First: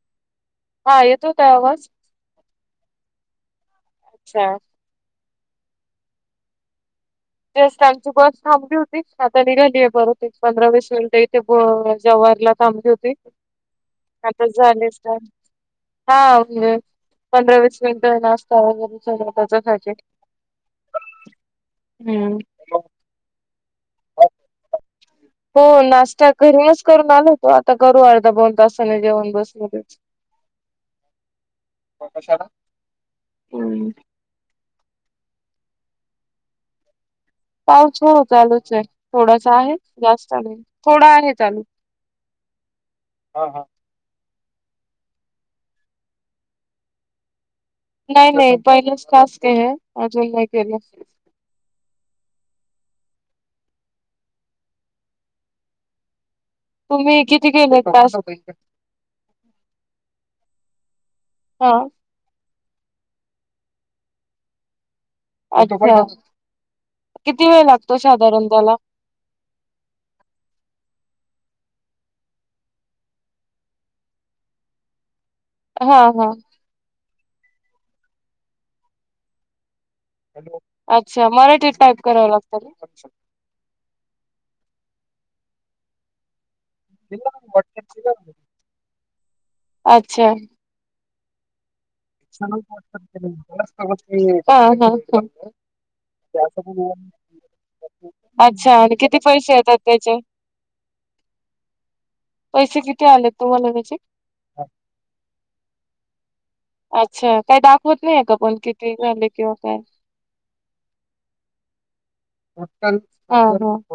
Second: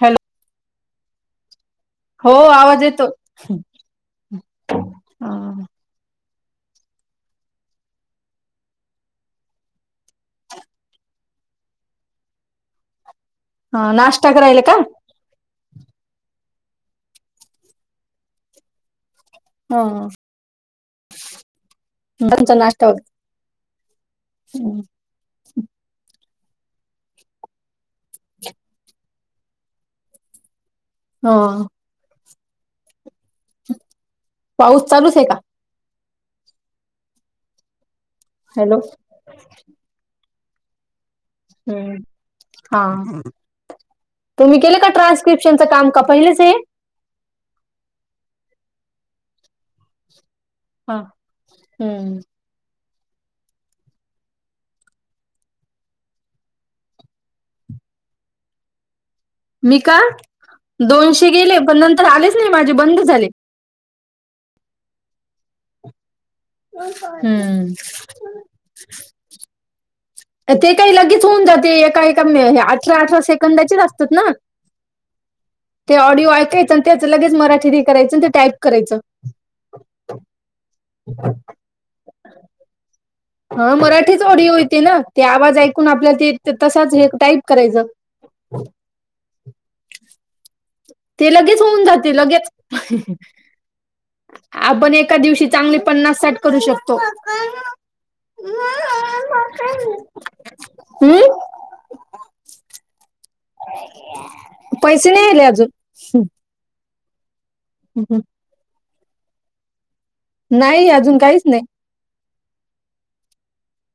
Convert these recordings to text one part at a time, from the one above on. Hello हा येतोय का आवाज? हो आवाज येतो. [unintelligible] अच्छा हं जस्ट आमची बस थांबली होती आता निघालीये परत एक पंधरा वीस मिनिटे इथे प जेवा परला थांबली होती हा नाश्ता आता करायला का झाली स्टार्ट. हा पंधरा वीस मिनट नाश्ता वगैरे. [unintelligible] हम्म त्यांचा नाश्ता हम्म हो नाश्ता करूनच करून आलो होतो आता करू अर्धा पाऊण तासाने जेवण बसमध्येच. हा कशाला? पाऊस चालूच आहे का? पाऊस हो चालूच हॅलो आहे थोडासा आहे जास्त नाही थोडा आहे. चालू हम्म, हा. तुम्ही केलं का ट्रान्स्क्रिप्शनच काम? का पहिलेच हे? नाही - नाही पहिलेच टास्कस केले अजून नाही. केलं हां, हम्म. तुम्ही किती केले टास्क? मी का? दोनशे गेले हा पण नंतर आलेच नाही माझे बंद झाले. अच्छा, किती वेळ हम्म लागतो शाधारण त्याला? ते काही लगेच होऊन जाते मी एका-एका अठरा-अठरा सेकंदाचेच असतात ना! ते हा हा ऑडिओ ऐकायचं अन् त्याच लगेच मराठीरी करायचं आणि ते टाईप करायचं. अच्छा मराठीत टाईप कराव लागत ना? हा मराठीच ऑडिओ येती ना ते आवाज ऐकून आपल्या ते ते तसाच एक टाईप करायचं. अच्छा ते लगेच होऊन जा. लगेच हा हा आपण एका हा दिवशी चांगली पन्नास साठ करू शकतो. [unintelligible] अच्छा आणि किती पैसे येतात त्याचे? हम्म पैसे किती आले? पैसे नाही आले अजून. अच्छा काय दाखवत नाहीये का पण किती झाले किंवा काय? नाही अजून काहीच नाही. [unintelligible]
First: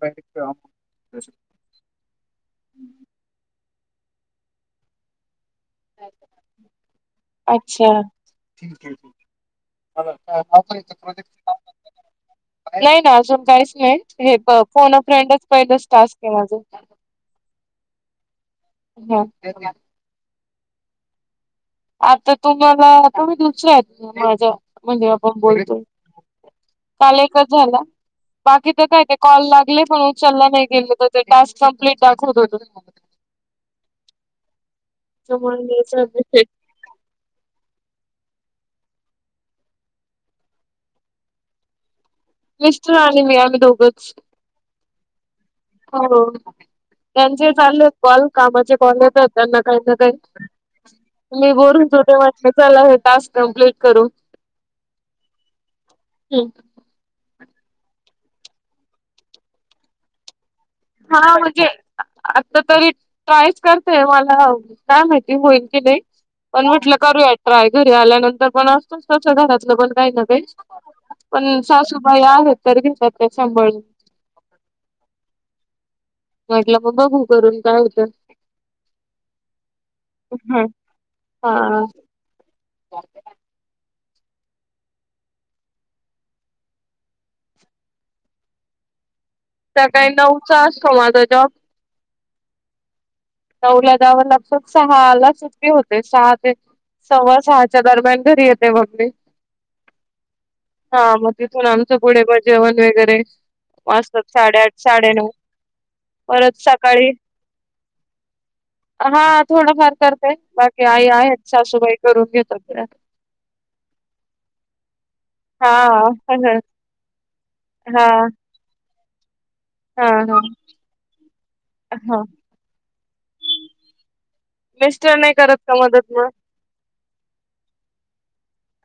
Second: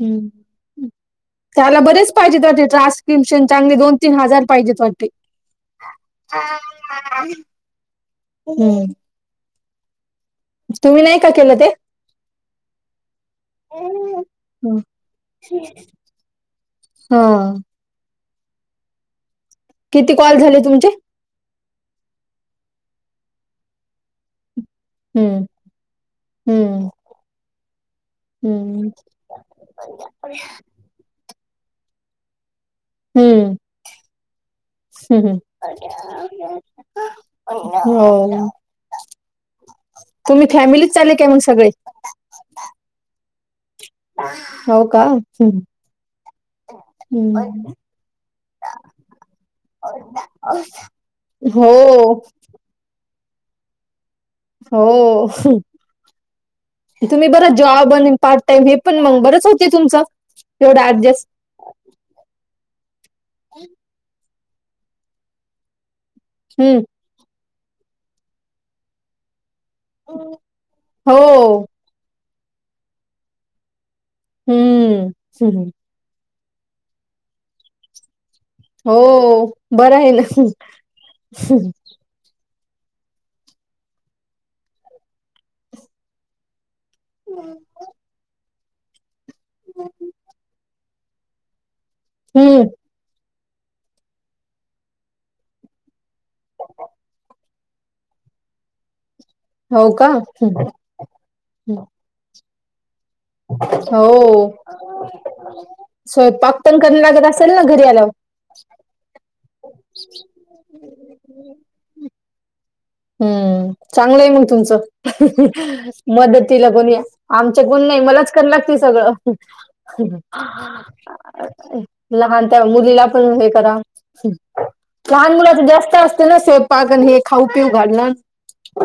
हं त्याला बरेच पाहिजे ते देतो आस्न्क्रिप्शन चांगले दोन. तीन हजार पाहिजे क्वांटी. [unintelligible] हम्म हां व. तुम्ही नाही का केलं ते? नाही ना अजून काहीच नाही हे प फोन अ फ्रेंडच पहिलंच टास्क केलं अजुन. हं हो. किती कॉल झाले तुमचे. आता तुम्हाला आता मी दुसऱ्या माझ्या मध्ये आपण हम्म बोलतोय. हम्म लच झाला बाकी तर हम्म काय ते कॉल लागले पण उचलला नाही गेल तर टस् कम्प्लीट दावत होत. हम्म हम्. त्यामुळे हो तुम्ही फॅमिलीत चाले काय म्हग सगळे. मिस्टर आणि मी आम्ही दोघंच. हो का. हो. त्यांचे चालले कॉल कामाचे कॉल येत त्यांना काही ना काही मी हो बोलून ोटे म्हट चला हे टास्क कम्प्लीट करू. हो तुम्ही बरं. जॉब आणि पार्ट टाइम हे पण मग बरच होते तुमचं. एवढं हा ॲडजस्ट. म्हणजे आता तरी ट्रायच करतेय मला ह काय माहिती होईल की नाही पण हं. म्हटलं करूया. रा्रय घरी आल्यानंतर पण असतोच त पण काही न का हो. पण सासूबाई आहेत तर घेतात त्या सांभाळून. हं. हं. म्हटलं मग बघू करून काय होतं. हो बर आहे ना. हं हो. हम्. त्या काही न उचा असतो माझा जॉब हम्म. नऊला जावन लात सहा ला सुटी होते सहा ते सव्वा सहाच्या दरम्यान घरी येते मगमी हो का? हं. हा मग तिथून हं. आमचं पुढे मग जेवण वगैरे वातात हो. साडेआठ साडे नऊ परत स्वयंपाक पण करायला सकाळी लागत असेल ना घरी आल्यावर? हा थोडफार करतेय बाकी आई आहेत सासूबाई करून घेत हम्म चांगलं आहे मग तुमचं हा मदत हा तिला कोण या आमच्या कोण नाही हा मलाच क लागते सगळं हा हा लहान त्या मुरलीला करा मिस्टर नाही लहान मुला करत का जास्त मदत असते मग ना स् खाऊ गल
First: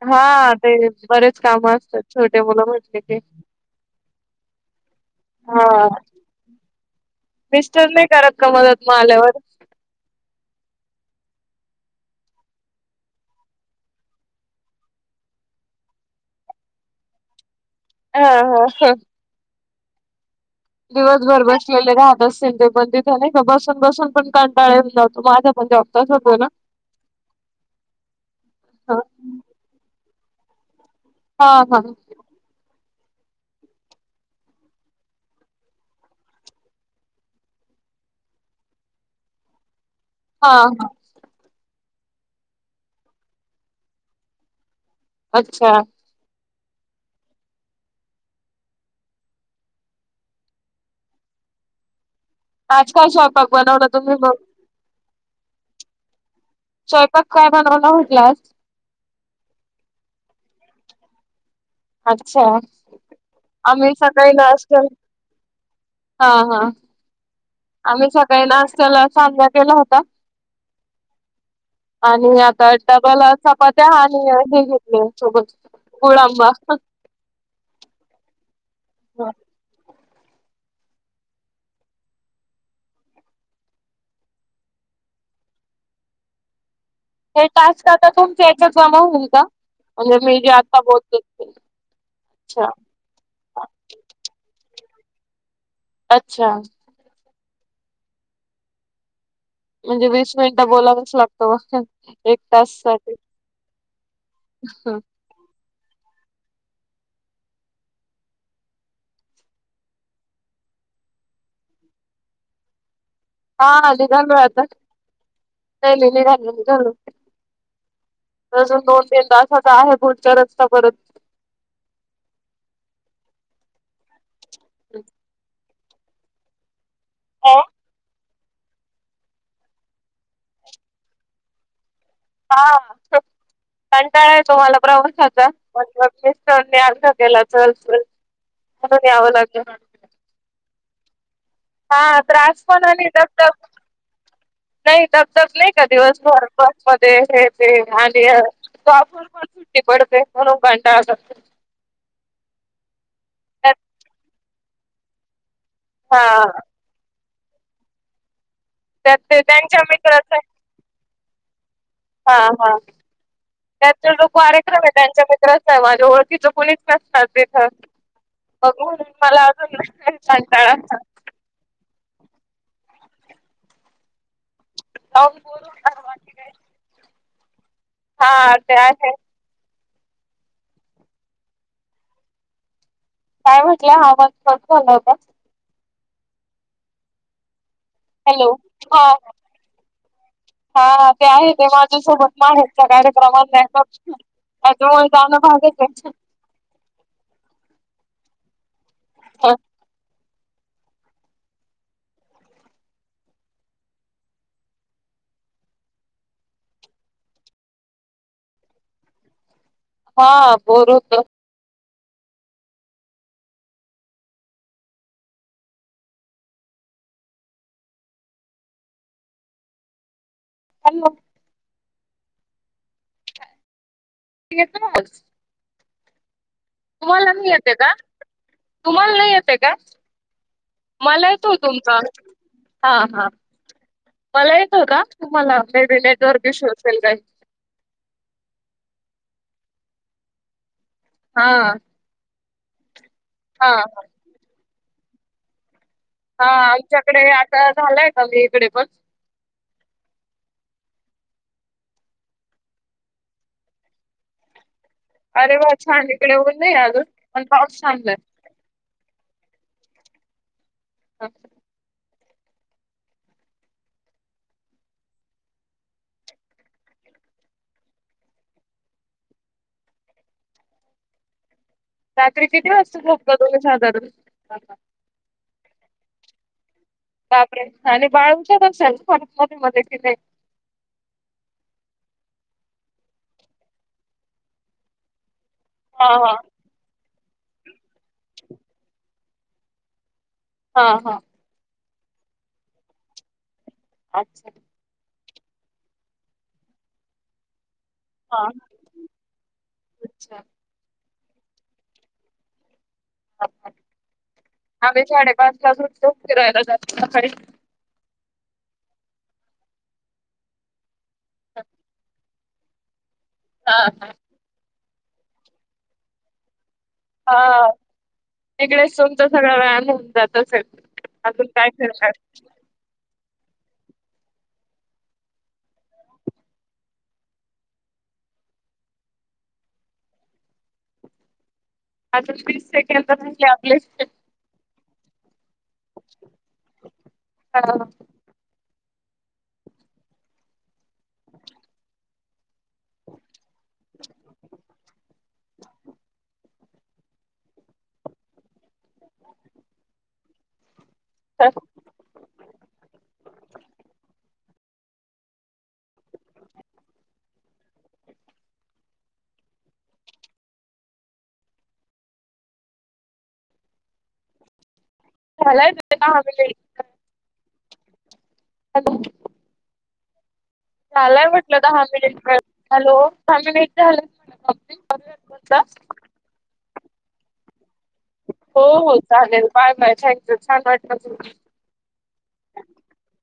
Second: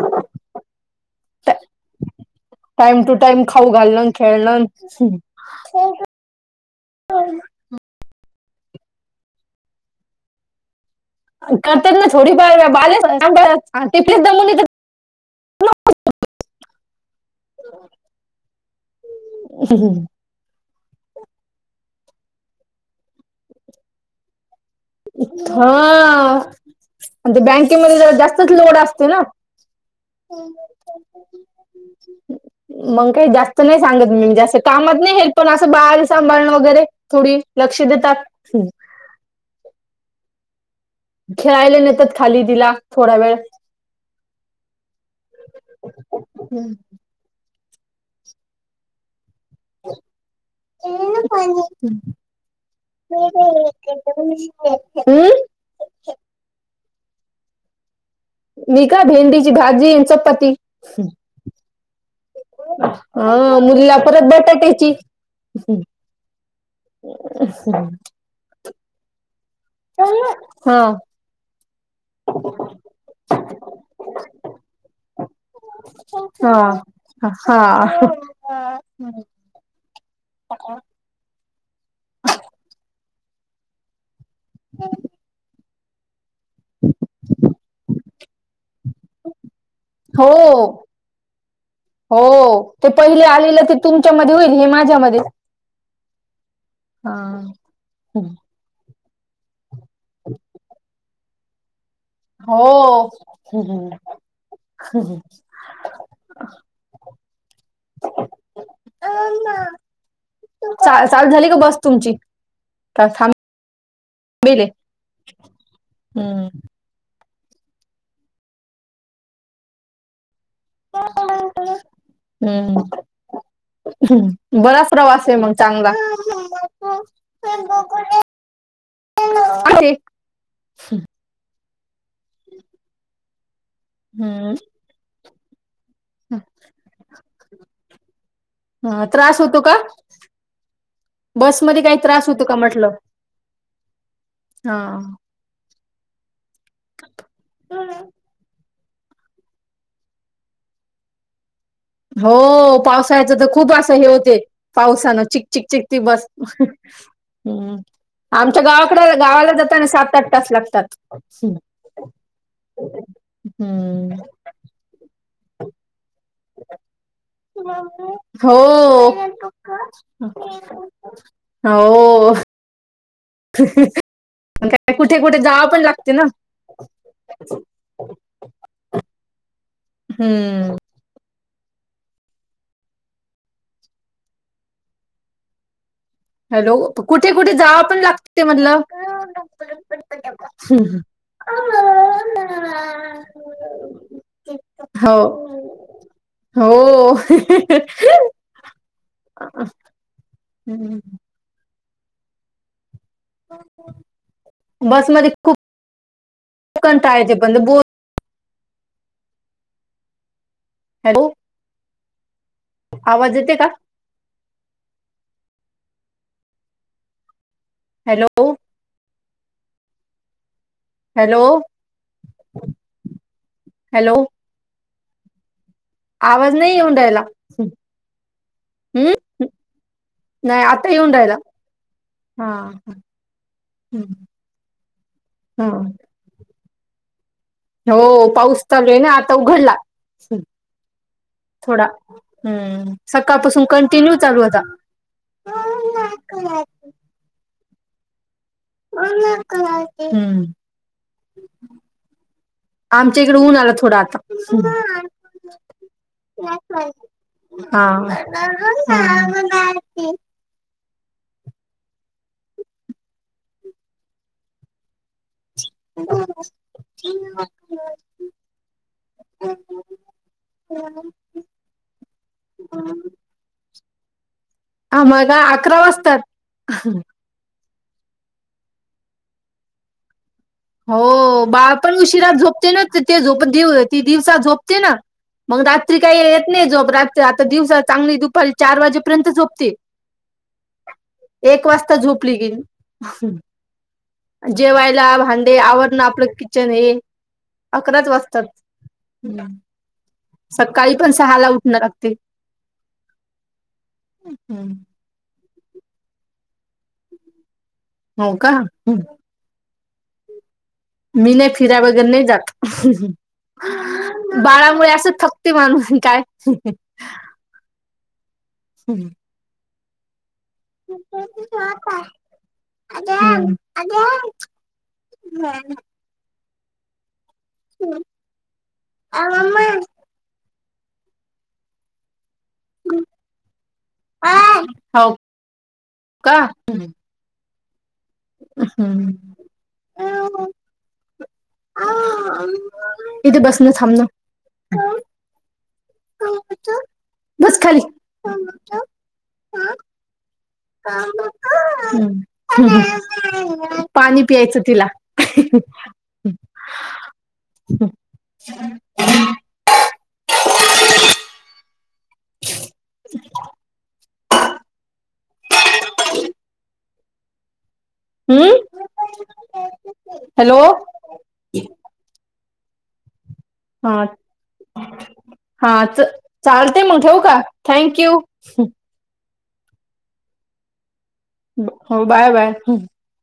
हा ते बरेच काम असतात छोटे मुलं म्हटले टाइम टू क टाइम खाऊ घालणं, खेळणं. हा [inaudible] मिस्टर नाही करत का मदत म आल्यावर करतात ना थोडीफार बाले तिथलेच दमली ह हा ह ह अ दिवसभर बसलेले राहत असतील ते पण तिथे नाही का बसून बसून पण का ळ जावतो माझा पण हा जॉगताच होतो ना आणि ते बँकेमध्ये जास्तच लोड असते ना हा हा मग काही जास्त नाही सांगत मी जास्त कामात नाही हेल् पण असं बाहेर सांभाळणं वगैरे थोडी लक्ष हा हा खेळायला नेतात खाली तिला थोडा वेळ अच्छा हम्म. एन पहि आज काय स्वयंपाक बनवला तुम्ही मग [unintelligible] [inaudible] चयपाात काय बनवला होटलास. मी का भेंडीची भाजीऽन चपाती.. अच्छा हां,, आम्ही मुलीला परत सकाळी नाश्ता बटाट्यायचीऽऽ हा, हा आम्ही सकाळी नाशत्याला सांजा केला होता. हा आणि आता डबल चपात्या आणि हे घेतले या सोबत.. गुंळाबा, हा हहह हा, हा, हे टास्क आता तुमच्या हच जमा होईल का? म्हज म जे आता बोलतोय तेऽ होऽऽ ते पहिले आलेलं तेऽ तुमच्यामध्ये होईल, हे माझ्यामध्येऽऽ अच्छा, हा, हम्. म्हणजे वीस मिनिट बोलावंच लागतं.. एक हो तास साठी ऽह्, [unintelligible] चा चाल झाली का बस तुमची? का हा निघालूय आता, थांबेले जाली निघा हम्म निघालूऽ त दोन तनदा असाच आहे भुलकरच... हम्म, बरा प्रवास आहे मग. चांगा. हा आहे. हा, कंटाळा हम्म ऐतो मला प्रवासाचा. णीं आगृह केला चल, चल ह म्हणून यावं त्रास होतो लागलं. का बसमध्ये काही हा, होतो का त्रास पण म्हटलं तबक हा नाही तबतक नाही ए दिवस भर बस मध्ये हे, ते आणि [unintelligible] पडतेन म्हनून कंटाळा करते. हो पावसाळ्याच तर खूप त्यात असं हे होते पावसानं चिक चिक, चिक त हा बस, हम्म.. आमच्या गावाकडे त्यात ते गावाला त्यांच्या जाताना सात, आठ मित्राचा तास लागतात. हा, हा त्याचा हम्म जो कार्यक्रम आय त्यांच्या माझ्या ओळखीच कोणीच नसनार तिथं, हो मग मला अजून काळा. हो! काय कुठे, जाऊन कुठे बोलू जाव पण लागते ना! बाकी काय. हा ते आहे हम्म! काय म्हटलं हा आवाज कट जाला होता? हॅलो! कुठे कुठे जावा पण लागते हॅलो मनलं हा. हा, ते आहे ते माझ्यासोबत माहेरच्या कार्यक्रमाला नाही अ त म हो जाना भागचय. हो हहहही. अ आहे. हम्म. बस मधे खूप कंटाळा येते बंद. बोल हा बोलूत. हॅलो आवाज येते का? हॅलो! हॅलो! हॅलो! ठीक आहेतना [unintelligible] आवाज नाही येऊन रायला का? तुम्हाला नाही येतय का? नाही आता येऊन मला राहिला येतो तुमचा हा हा मला येतोय का? तुम्हाला हा मेबी नेटवर्क इशू असेल काही. हो पाऊस चालूय ना! आता उघडला हां थोडा हम्म! सकाळपासून हां कंटिन्यू चालू होता. हा, आमच्याकडे आता झालाय कमी इकडे पण. [unintelligible] का हम् आमच्या इकडे ऊन आला थोडं आता [inaudible] अरे वाह! छान इकडे ऊन नाही अजून पण पाऊस हा थांबलाय. हा हो. अ [unintelligible] [inaudible] हम् [unintelligible] रात्री किती वाजता झोपता तुम्ही साधारण. आम्हाला अकरा वाजतात. बापरे! आणि बाळ उठत असेल मध्ये मध्ये की नाही? हो बाळ पण उशिरा झोपते ना तर ते झोपते ती दिवसा झोपते ना? मग रात्री हां काही हां येत नाही झोप रात्री आता दिवसा चांगली दुपारी चार वाजेपर्यंत झोपते. हा हा आता झोपली की अच्छा जेवायला भां ते आवरण आपलं किचन हे, अकराच वाजतात हां अच्छा. सकाळी पण सहाला उठणं लागते. आम्ही साडेपाचलाच उठतो, फिरायला जातो, सकाळी हो, का मी नाय फिरा वगैर, नाही जात हां हां बाळामुळे असंच थकते, माणूस काय? हा तिकडेच तुमचा सगळा व्यायाम होवून जातो तसेच, अजून काय करतात? [unintelligible] [unintelligible] [unintelligible] तीस सेकंड राहिले, आपले हो का? [unintelligible] हम्म! [unintelligible] [inaudible] [unintelligible] इथ बसनं थांबनं. [unintelligible] बस खाली. [unintelligible] तिला [unintelligible] [unintelligible] [inaudible] झालाय, [unintelligible] हम्म हॅलो! [inaudible] झालाय, म्हटलं दहा मिनिट वेळ हॅलो! दहा मिनिट हा झालं हा [unintelligible] ते मग ठेवू का? थँंक्यू! हो हो चालेल बाय बाय! थँक्यु छान! वाटलं. हो, बाय बाय!